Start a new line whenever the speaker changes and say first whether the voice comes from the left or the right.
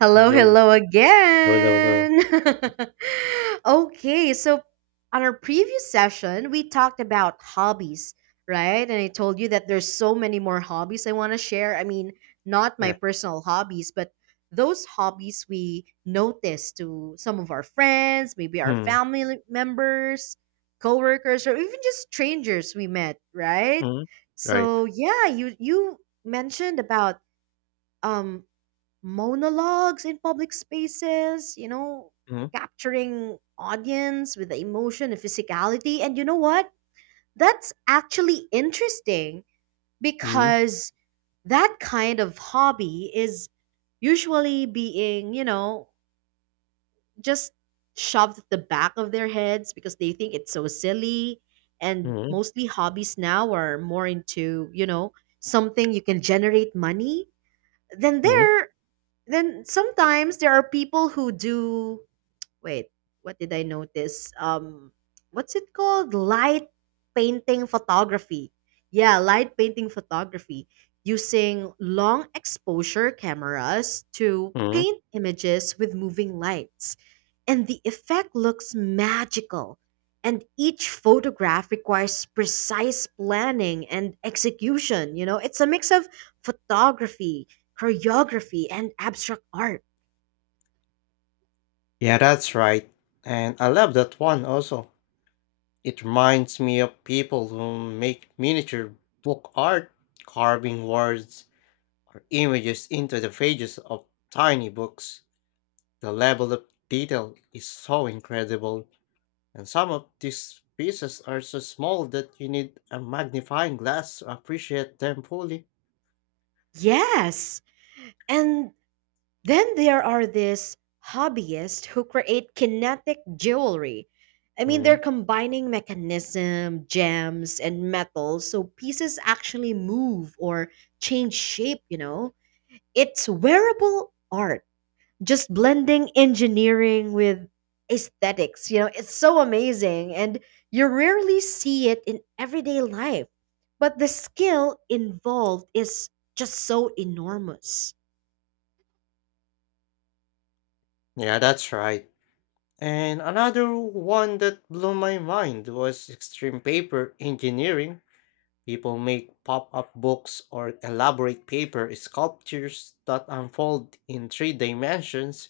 right: Hello,
left: Yo,
right: hello
left: hello, hello, hello.
right: again. Okay, so on our previous session, we talked about hobbies, right? And I told you that there's so many more hobbies I want to share. I mean, not my
left: Yeah.
right: personal hobbies, but those hobbies we notice to some of our friends, maybe our
left: Mm,
right: family members, coworkers, or even just strangers we met, right?
left: mhm. Right.
right: So yeah, you mentioned about um monologues in public spaces, you know,
left: Mhm.
right: capturing audience with the emotion and physicality. And you know what? That's actually interesting
left: Mhm.
right: because that kind of hobby is usually being, you know, just shoved at the back of their heads because they think it's so silly. And
left: Mhm.
right: mostly hobbies now are more into, you know, something you can generate money. Then
left: Mhm.
right: there then sometimes there are people who do wait, what did I notice? What's it called? Light painting photography. Yeah, light painting photography using long exposure cameras to
left: Mhm.
right: paint images with moving lights. And the effect looks magical. And each photograph requires precise planning and execution. You know, it's a mix of photography, choreography, and abstract art.
left: Yeah, that's right. And I love that one also. It reminds me of people who make miniature book art, carving words or images into the pages of tiny books. The level of detail is so incredible, and some of these pieces are so small that you need a magnifying glass to appreciate them fully.
right: Yes. And then there are these hobbyists who create kinetic jewelry. I mean, they're
left: Mm.
right: combining mechanism, gems, and metals so pieces actually move or change shape, you know? It's wearable art, just blending engineering with aesthetics. You know, it's so amazing, and you rarely see it in everyday life. But the skill involved is just so enormous.
left: Yeah, that's right. And another one that blew my mind was extreme paper engineering. People make pop up books or elaborate paper sculptures that unfold in three dimensions.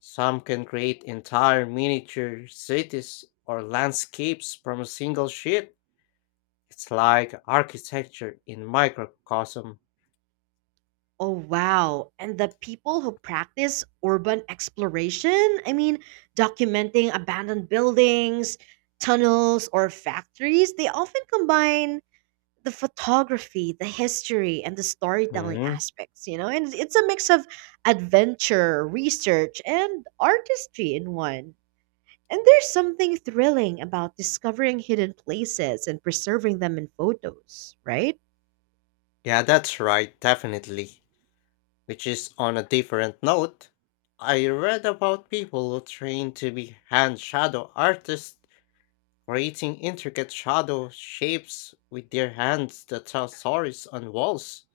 left: Some can create entire miniature cities or landscapes from a single sheet. It's like architecture in microcosm.
right: Oh, wow. And the people who practice urban exploration, I mean, documenting abandoned buildings, tunnels, or factories, they often combine the photography, the history, and the storytelling
left: Mhm.
right: aspects, you know? And it's a mix of adventure, research, and artistry in one. And there's something thrilling about discovering hidden places and preserving them in photos, right?
left: Yeah, that's right, definitely. Which is on a different note, I read about people who train to be hand shadow artists, creating intricate shadow shapes with their hands that tell stories on walls.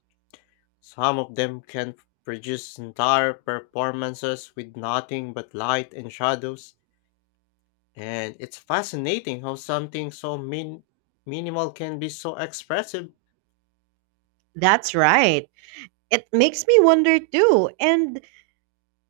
left: Some of them can produce entire performances with nothing but light and shadows, and it's fascinating how something minimal can be so expressive.
right: That's right, it makes me wonder too. And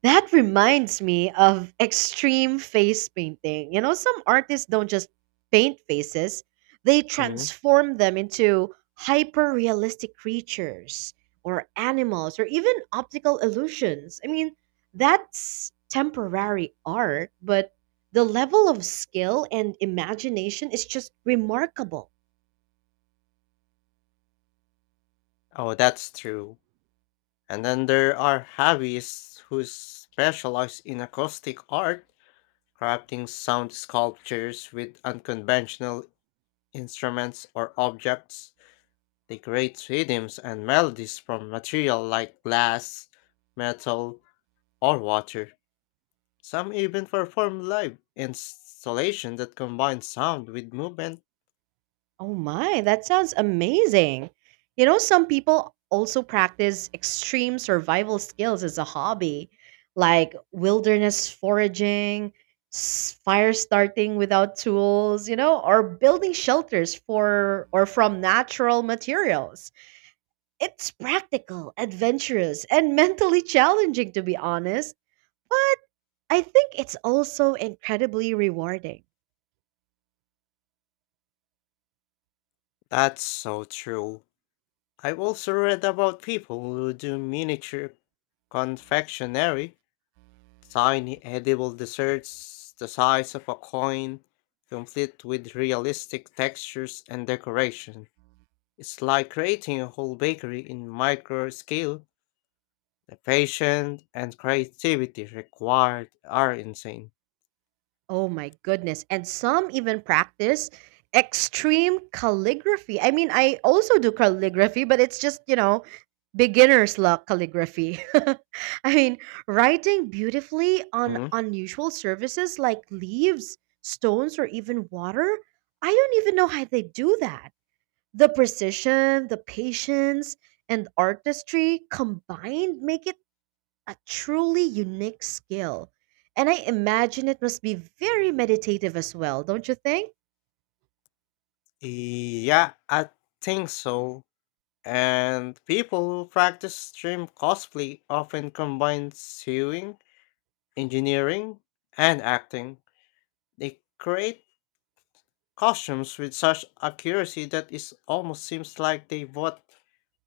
right: that reminds me of extreme face painting. You know, some artists don't just paint faces, they
left: Mhm.
right: transform them into hyper realistic creatures or animals or even optical illusions. I mean, that's temporary art, but the level of skill and imagination is just remarkable.
left: Oh, that's true. And then there are hobbyists who specialize in acoustic art, crafting sound sculptures with unconventional instruments or objects. They create rhythms and melodies from material like glass, metal, or water. Some even perform live installation that combine sound with movement.
right: Oh my, that sounds amazing. You know, some people also practice extreme survival skills as a hobby, like wilderness foraging, fire starting without tools, you know, or building shelters for or from natural materials. It's practical, adventurous, and mentally challenging, to be honest, but I think it's also incredibly rewarding.
left: That's so true. I've also read about people who do miniature confectionery, tiny edible desserts the size of a coin, complete with realistic textures and decoration. It's like creating a whole bakery in micro scale. The patience and creativity required are insane.
right: Oh my goodness. And some even practice extreme calligraphy. I mean, I also do calligraphy, but it's just, you know, beginner's luck calligraphy. I mean, writing beautifully on
left: Hmm.
right: unusual surfaces like leaves, stones, or even water. I don't even know how they do that. The precision, the patience, and artistry combined make it a truly unique skill. And I imagine it must be very meditative as well, don't you think?
left: Yeah, I think so. And people who practice stream cosplay often combine sewing, engineering, and acting. They create costumes with such accuracy that it almost seems like they both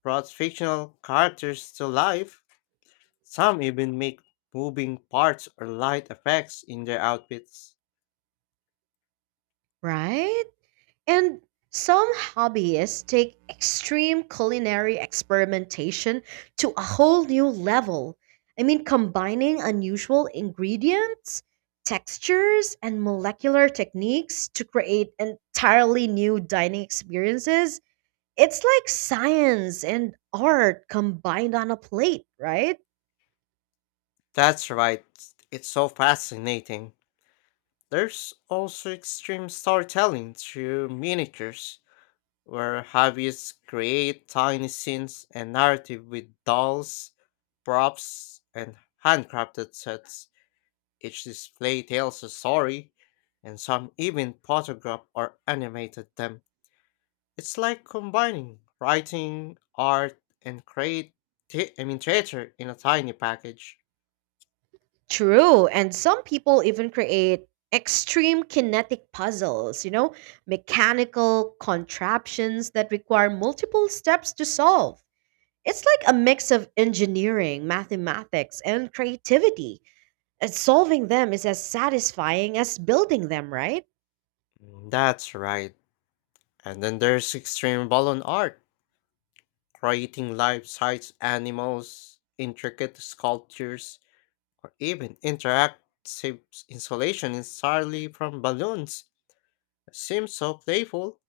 left: brought fictional characters to life. Some even make moving parts or light effects in their outfits.
right: Right? And some hobbyists take extreme culinary experimentation to a whole new level. I mean, combining unusual ingredients, textures, and molecular techniques to create entirely new dining experiences. It's like science and art combined on a plate, right?
left: That's right, it's so fascinating. There's also extreme storytelling through miniatures, where hobbyists create tiny scenes and narrative with dolls, props, and handcrafted sets. Each display tells a story, and some even photograph or animated them. It's like combining writing, art, and I mean theater in a tiny package.
right: True, and some people even create extreme kinetic puzzles, you know, mechanical contraptions that require multiple steps to solve. It's like a mix of engineering, mathematics, and creativity. And solving them is as satisfying as building them, right?
left: Mm, that's right. And then there's extreme balloon art, creating life-size animals, intricate sculptures, or even interactive installation entirely from balloons. Seems so playful,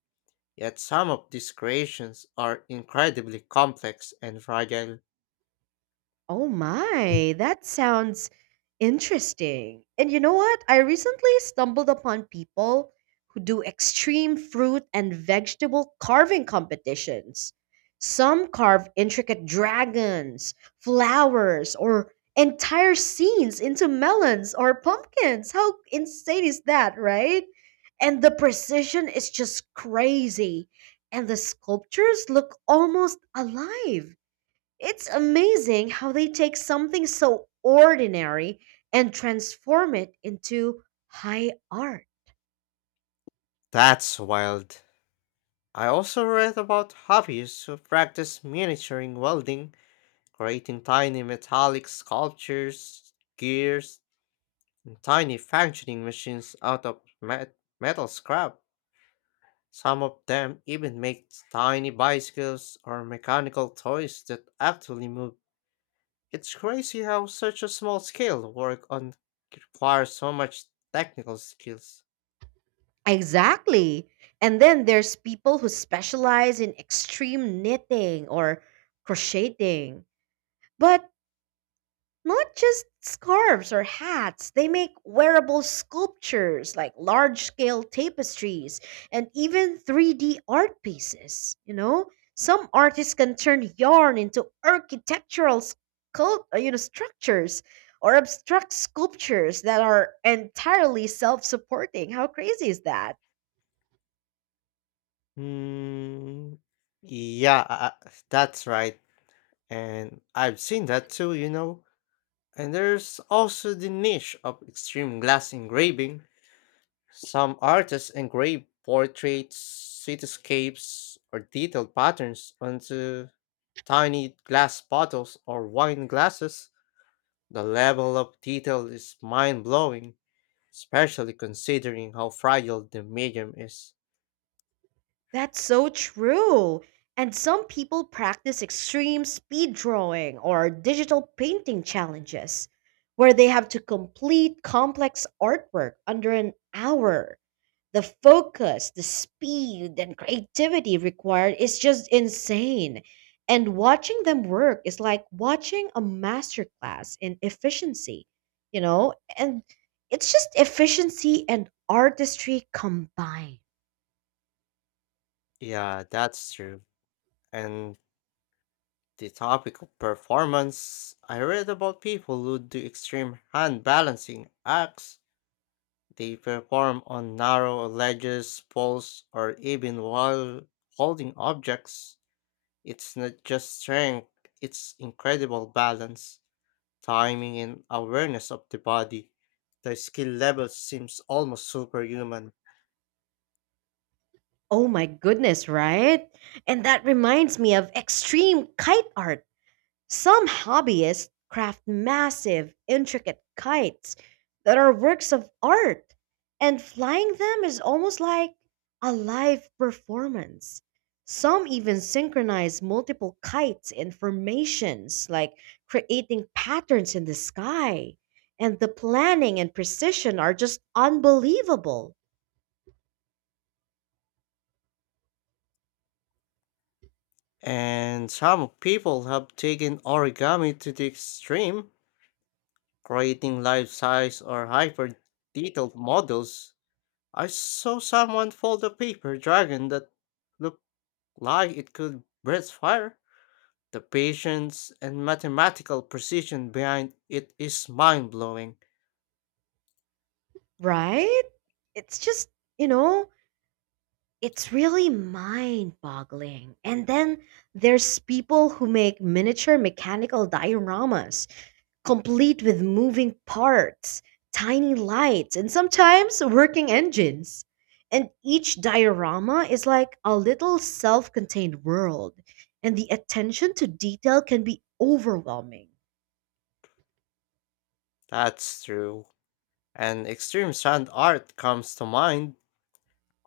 left: yet some of these creations are incredibly complex and fragile.
right: Oh my, that sounds interesting. And you know what? I recently stumbled upon people who do extreme fruit and vegetable carving competitions. Some carve intricate dragons, flowers, or entire scenes into melons or pumpkins. How insane is that, right? And the precision is just crazy. And the sculptures look almost alive, it's amazing how they take something so ordinary and transform it into high art.
left: That's wild. I also read about hobbyists who practice miniaturing welding, creating tiny metallic sculptures, gears, and tiny functioning machines out of metal scrap. Some of them even make tiny bicycles or mechanical toys that actually move. It's crazy how such a small scale work on requires so much technical skills.
right: Exactly. And then there's people who specialize in extreme knitting or crocheting. But not just scarves or hats, they make wearable sculptures like large scale tapestries and even 3D art pieces. You know, some artists can turn yarn into architectural sculpt, you know, structures or abstract sculptures that are entirely self supporting. How crazy is that?
left: Hmm. Yeah, I- that's right. And I've seen that too, you know. And there's also the niche of extreme glass engraving. Some artists engrave portraits, cityscapes, or detailed patterns onto tiny glass bottles or wine glasses. The level of detail is mind blowing, especially considering how fragile the medium is.
right: That's so true. And some people practice extreme speed drawing or digital painting challenges where they have to complete complex artwork under an hour. The focus, the speed, and creativity required is just insane. And watching them work is like watching a masterclass in efficiency, you know? And it's just efficiency and artistry combined.
left: Yeah, that's true. And the topic of performance, I read about people who do extreme hand balancing acts. They perform on narrow ledges, poles, or even while holding objects. It's not just strength, it's incredible balance, timing, and awareness of the body. The skill level seems almost superhuman.
right: Oh my goodness, right? And that reminds me of extreme kite art. Some hobbyists craft massive, intricate kites that are works of art, and flying them is almost like a live performance. Some even synchronize multiple kites in formations, like creating patterns in the sky. And the planning and precision are just unbelievable,
left: And some people have taken origami to the extreme, creating life size or hyper detailed models. I saw someone fold a paper dragon that looked like it could breathe fire. The patience and mathematical precision behind it is mind blowing.
right: right? It's just, you know, it's really mind boggling. And then there's people who make miniature mechanical dioramas complete with moving parts, tiny lights, and sometimes working engines. And each diorama is like a little self contained world, and the attention to detail can be overwhelming.
left: That's true. And extreme sand art comes to mind.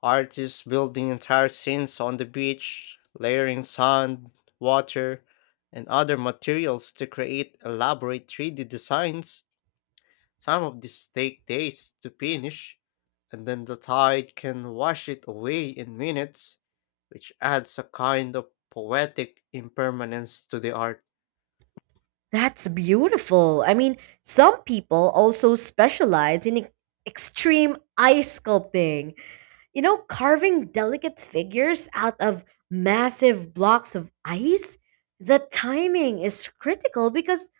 left: Artists building entire scenes on the beach, layering sand, water, and other materials to create elaborate 3D designs. Some of these take days to finish, and then the tide can wash it away in minutes, which adds a kind of poetic impermanence to the art.
right: That's beautiful. I mean, some people also specialize in extreme ice sculpting. You know, carving delicate figures out of massive blocks of ice. The timing is critical because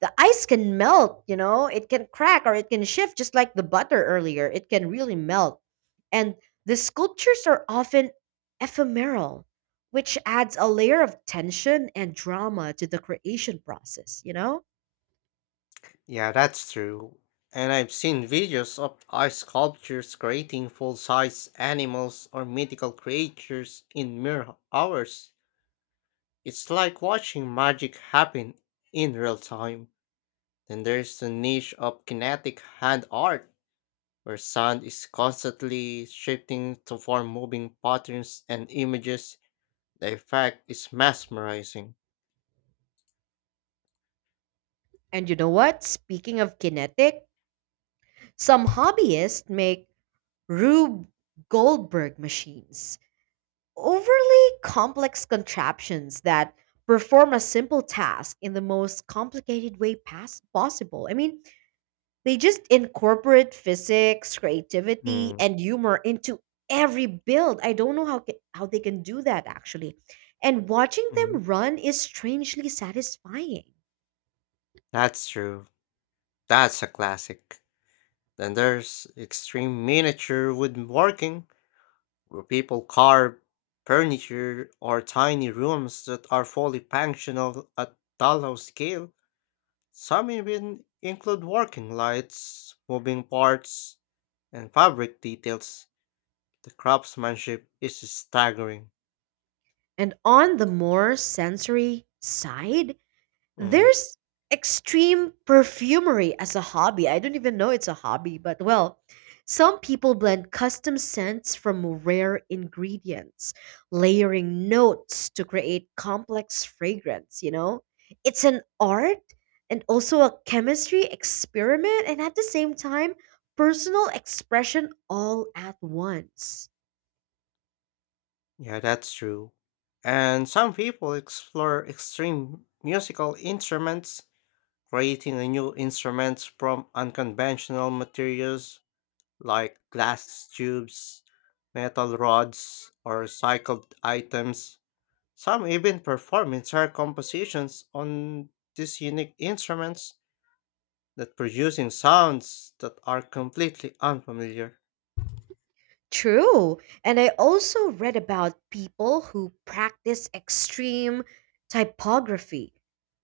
right: the ice can melt, you know, it can crack or it can shift, just like the butter earlier. It can really melt. And the sculptures are often ephemeral, which adds a layer of tension and drama to the creation process, you know?
left: Yeah, that's true. And I've seen videos of ice sculptures creating full size animals or mythical creatures in mere hours. It's like watching magic happen in real time. Then there's the niche of kinetic hand art, where sound is constantly shifting to form moving patterns and images. The effect is mesmerizing.
right: And you know what? Speaking of kinetic, some hobbyists make Rube Goldberg machines, overly complex contraptions that perform a simple task in the most complicated way possible. I mean, they just incorporate physics, creativity,
left: Mm,
right: and humor into every build. I don't know how how they can do that actually. And watching
left: mm.
right: them run is strangely satisfying.
left: That's true. That's a classic. Then there's extreme miniature woodworking, where people carve furniture or tiny rooms that are fully functional at dollhouse scale. Some even include working lights, moving parts, and fabric details. The craftsmanship is staggering.
right: And on the more sensory side,
left: Mm,
right: there's extreme perfumery as a hobby. I don't even know it's a hobby, but well, some people blend custom scents from rare ingredients, layering notes to create complex fragrance, you know? It's an art and also a chemistry experiment and at the same time, personal expression all at once.
left: yeah, that's true. And some people explore extreme musical instruments, creating a new instruments from unconventional materials like glass tubes, metal rods, or recycled items. Some even perform entire compositions on these unique instruments that producing sounds that are completely unfamiliar.
right: True. And I also read about people who practice extreme typography,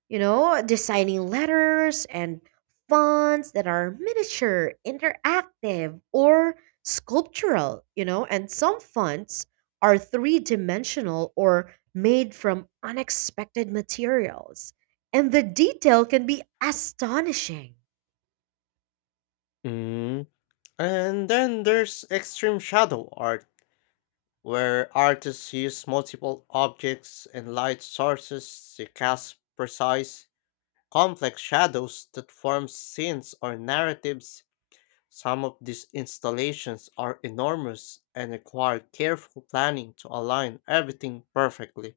right: you know, designing letters and fonts that are miniature, interactive, or sculptural, you know, and some fonts are three dimensional or made from unexpected materials. And the detail can be astonishing.
left: Mm, And then there's extreme shadow art, where artists use multiple objects and light sources to cast precise, complex shadows that form scenes or narratives. Some of these installations are enormous and require careful planning to align everything perfectly.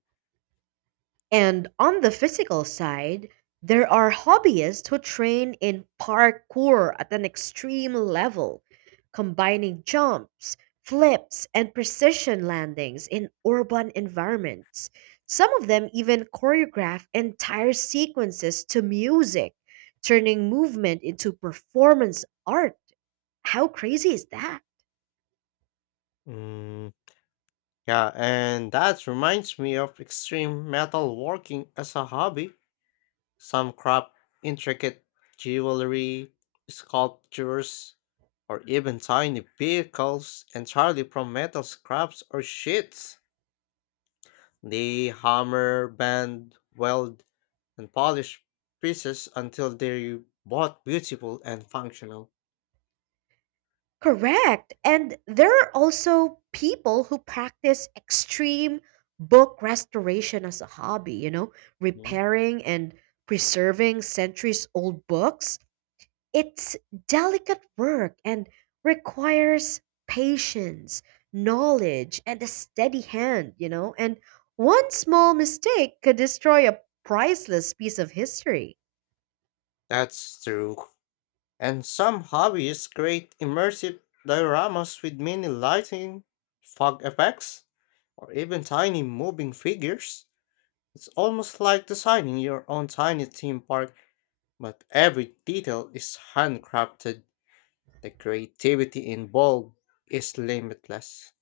right: And on the physical side, there are hobbyists who train in parkour at an extreme level, combining jumps, flips, and precision landings in urban environments. Some of them even choreograph entire sequences to music, turning movement into performance art. How crazy is that?
left: Mm. Yeah, and that reminds me of extreme metal working as a hobby. Some craft intricate jewelry, sculptures, or even tiny vehicles entirely from metal scraps or sheets. They hammer, bend, weld, and polish pieces until they're both beautiful and functional.
right: Correct. And there are also people who practice extreme book restoration as a hobby, you know,
left: Mm,
right: repairing and preserving centuries old books. It's delicate work and requires patience, knowledge, and a steady hand, you know, and one small mistake could destroy a priceless piece of history.
left: that's true. And some hobbies create immersive dioramas with mini lighting, fog effects, or even tiny moving figures. It's almost like designing your own tiny theme park, but every detail is handcrafted. The creativity involved is limitless.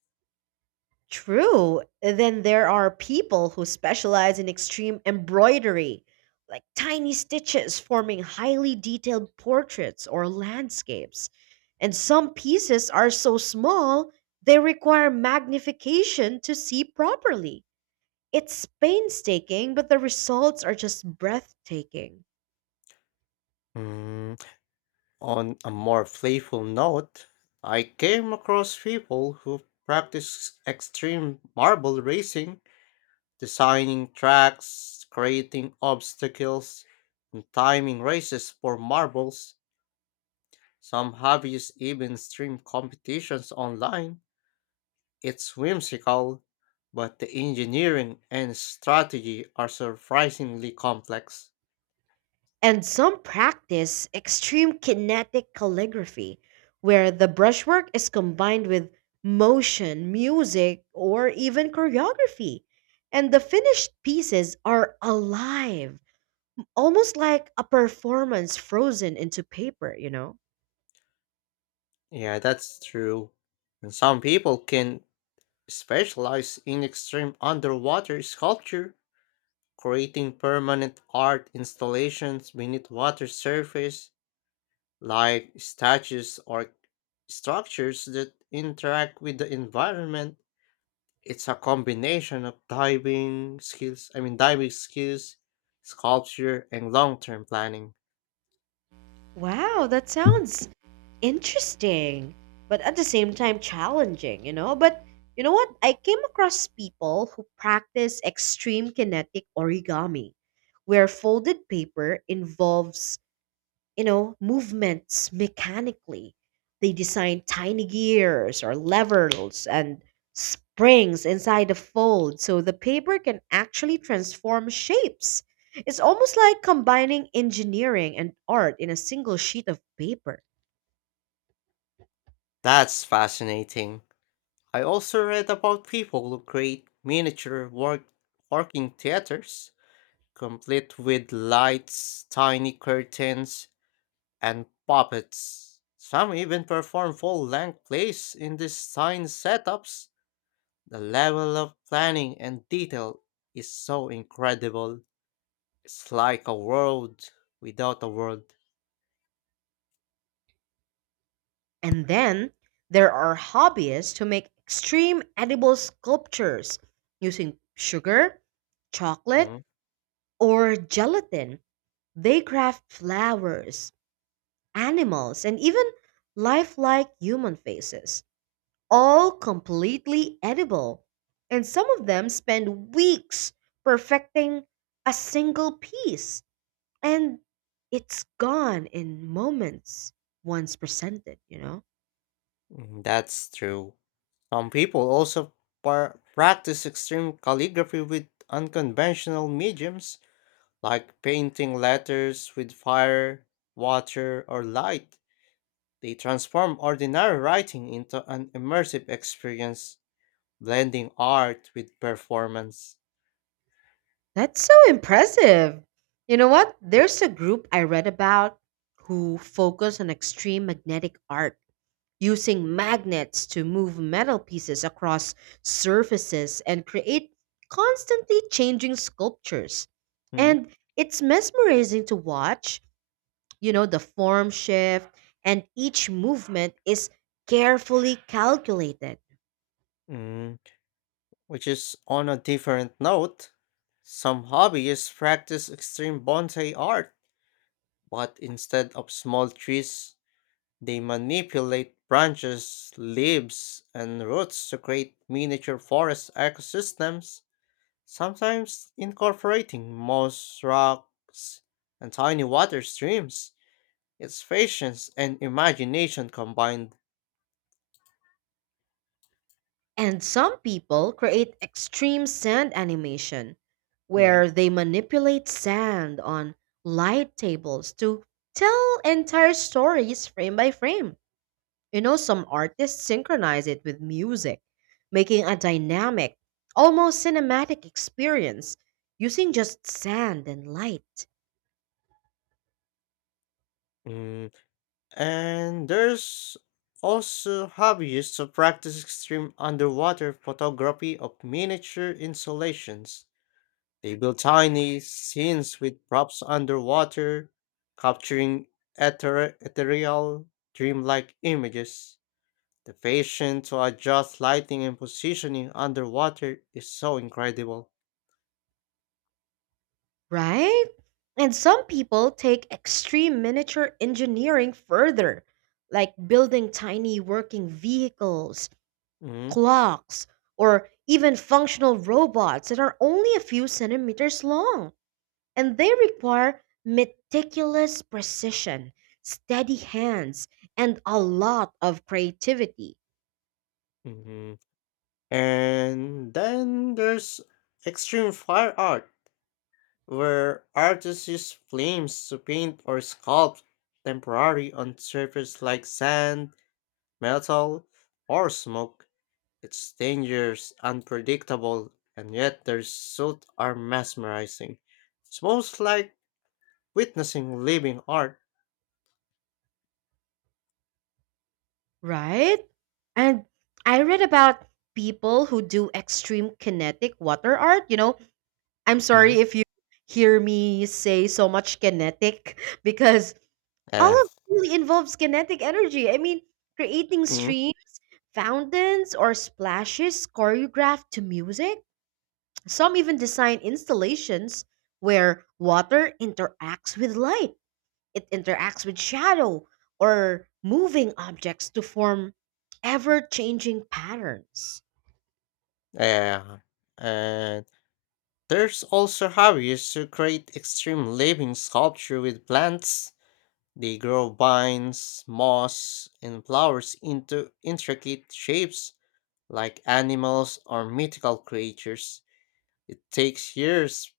right: True. And then there are people who specialize in extreme embroidery, like tiny stitches forming highly detailed portraits or landscapes. And some pieces are so small, they require magnification to see properly. It's painstaking, but the results are just breathtaking.
left: Hmm. On a more playful note, I came across people who practice extreme marble racing, designing tracks, creating obstacles, and timing races for marbles. Some hobbyists even stream competitions online. It's whimsical, but the engineering and strategy are surprisingly complex.
right: And some practice extreme kinetic calligraphy, where the brushwork is combined with motion, music, or even choreography. And the finished pieces are alive, almost like a performance frozen into paper, you know?
left: Yeah, that's true. And some people can specialize in extreme underwater sculpture, creating permanent art installations beneath water surface like statues or structures that interact with the environment. It's a combination of diving skills, sculpture, and long term planning.
right: Wow, that sounds interesting, but at the same time challenging, you know? But you know what? I came across people who practice extreme kinetic origami, where folded paper involves, you know, movements mechanically. They design tiny gears or levers and springs inside the fold so the paper can actually transform shapes. It's almost like combining engineering and art in a single sheet of paper.
left: That's fascinating. I also read about people who create working theaters, complete with lights, tiny curtains, and puppets. Some even perform full length plays in these tiny setups. The level of planning and detail is so incredible. It's like a world without a world.
right: And then there are hobbyists who make extreme edible sculptures using sugar, chocolate,
left: Mm,
right: or gelatin. They craft flowers, animals, and even lifelike human faces, all completely edible. And some of them spend weeks perfecting a single piece. And it's gone in moments once presented, you know?
left: That's true. Some people also practice extreme calligraphy with unconventional mediums, like painting letters with fire, water, or light. They transform ordinary writing into an immersive experience, blending art with performance.
right: That's so impressive. You know what? There's a group I read about who focus on extreme magnetic art using magnets to move metal pieces across surfaces and create constantly changing sculptures.
left: Mm,
right: And it's mesmerizing to watch, you know, the form shift, and each movement is carefully calculated.
left: mm, Which is on a different note, some hobbyists practice extreme bonsai art, but instead of small trees, they manipulate branches, leaves, and roots to create miniature forest ecosystems, sometimes incorporating moss rocks and tiny water streams. It's patience and imagination combined.
right: And some people create extreme sand animation,
left: Mm,
right: where they manipulate sand on light tables to tell entire stories frame by frame. You know, some artists synchronize it with music, making a dynamic, almost cinematic experience using just sand and light.
left: mm. And there's also hobbyists to practice extreme underwater photography of miniature installations. They build tiny scenes with props underwater, capturing ethereal, dreamlike images. The passion to adjust lighting and positioning underwater is so incredible.
right: Right? And some people take extreme miniature engineering further, like building tiny working vehicles,
left: Mm-hmm.
right: clocks, or even functional robots that are only a few centimeters long. And they require meticulous precision, steady hands, and a lot of creativity,
left: Mm-hmm. And then there's extreme fire art, where artists use flames to paint or sculpt temporary on surface like sand, metal, or smoke. Its dangers unpredictable, and yet their suits are mesmerizing. It's almost like witnessing living art.
right: right? And I read about people who do extreme kinetic water art. You know, I'm
left: Hmm.
right: sorry if you hear me say so much kinetic because all
left: Uh,
right: of it really involves kinetic energy. I mean, creating
left: hmm.
right: streams, fountains, or splashes choreographed to music. Some even design installations where water interacts with light, it interacts with shadow, or moving objects to form ever changing patterns.
left: Uh, and there's also hobbies who create extreme living sculpture with plants. They grow vines, moss, and flowers into intricate shapes like animals or mythical creatures. It takes years,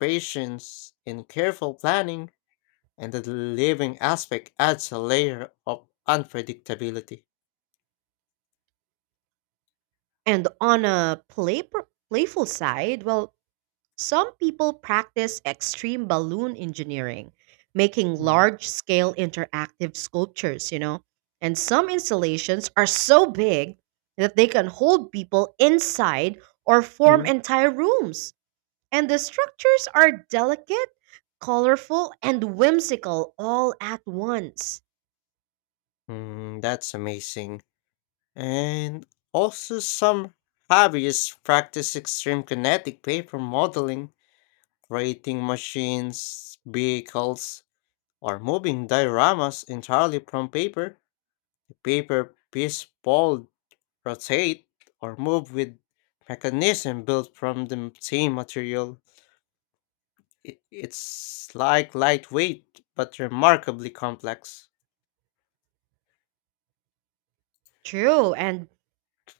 left: patience, and careful planning and the living aspect adds a layer of unpredictability.
right: And on a playful side, well, some people practice extreme balloon engineering, making
left: Mm.
right: large scale interactive sculptures, you know. And some installations are so big that they can hold people inside or form
left: Mm.
right: entire rooms. And the structures are delicate, colorful, and whimsical all at once.
left: Mm, that's amazing. And also, some hobbyists practice extreme kinetic paper modeling, creating machines, vehicles, or moving dioramas entirely from paper. Paper piece fold, rotate, or move with mechanism built from the same material. It's like lightweight but remarkably complex.
right: True, and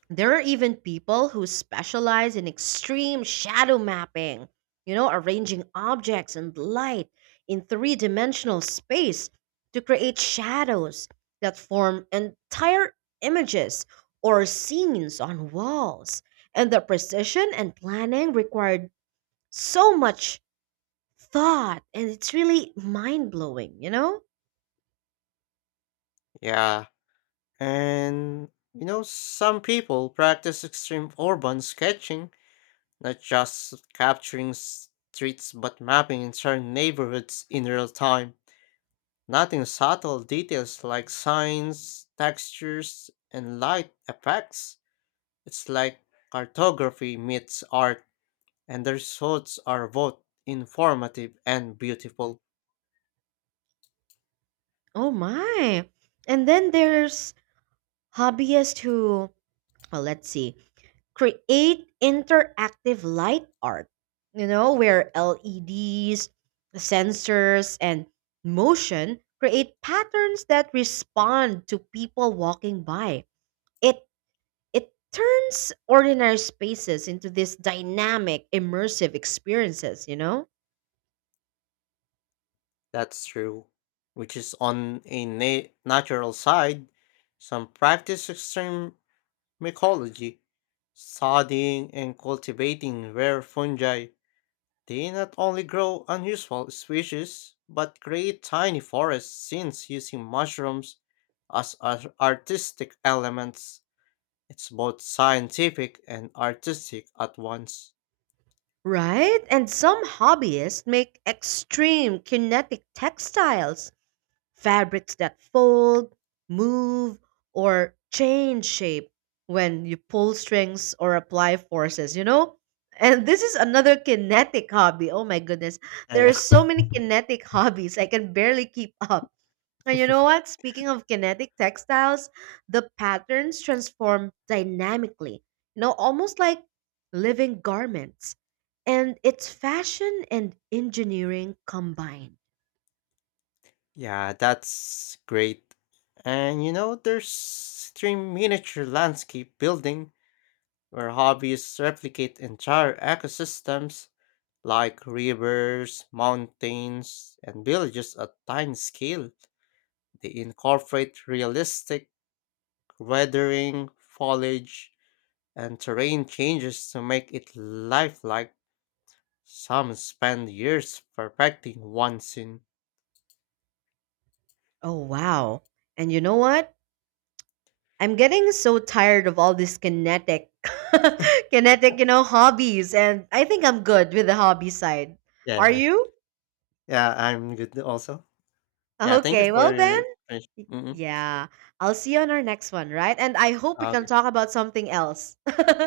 right: there are even people who specialize in extreme shadow mapping, you know, arranging objects and light in three dimensional space to create shadows that form entire images or scenes on walls. And the precision and planning required so much thought, and it's really mind blowing, you know?
left: Yeah, and you know, some people practice extreme urban sketching, not just capturing streets but mapping entire neighborhoods in real time. Noting subtle details like signs, textures, and light effects. It's like cartography meets art, and the results are both informative and beautiful.
right: Oh my. And then there's hobbyists who, well, let's see, create interactive light art, you know, where LEDs, sensors, and motion create patterns that respond to people walking by. It it turns ordinary spaces into these dynamic, immersive experiences, you know?
left: That's true. Which is on a natural side, some practice extreme mycology, studying and cultivating rare fungi. They not only grow unusual species, but create tiny forest scenes using mushrooms as artistic elements. It's both scientific and artistic at once.
right: Right? And some hobbyists make extreme kinetic textiles, fabrics that fold, move, or change shape when you pull strings or apply forces, you know? And this is another kinetic hobby. Oh my goodness.
left: Yeah,
right: There are
left: yeah.
right: so many kinetic hobbies. I can barely keep up. And you know what? Speaking of kinetic textiles, the patterns transform dynamically, you know, almost like living garments. And it's fashion and engineering combined.
left: Yeah, that's great. And you know, there's stream miniature landscape building where hobbyists replicate entire ecosystems like rivers, mountains, and villages at tiny scale. They incorporate realistic weathering, foliage, and terrain changes to make it lifelike. Some spend years perfecting one scene.
right: Oh wow. And you know what? I'm getting so tired of all these kinetic kinetic, you know, hobbies and I think I'm good with the hobby side.
left: Yeah,
right: Are
left: yeah.
right: you?
left: Yeah, I'm good also. Yeah, thank you
right: Okay,
left: for
right: well then.
left: your. Mm-hmm.
right: Yeah. I'll see you on our next one, right? And I hope we can
left: Okay.
right: talk about something else.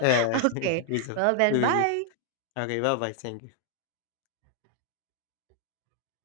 left: Yeah,
right: Okay.
left: we will.
right: Well,
left: We
right: then,
left: will.
right: bye.
left: Okay, bye bye. Thank you.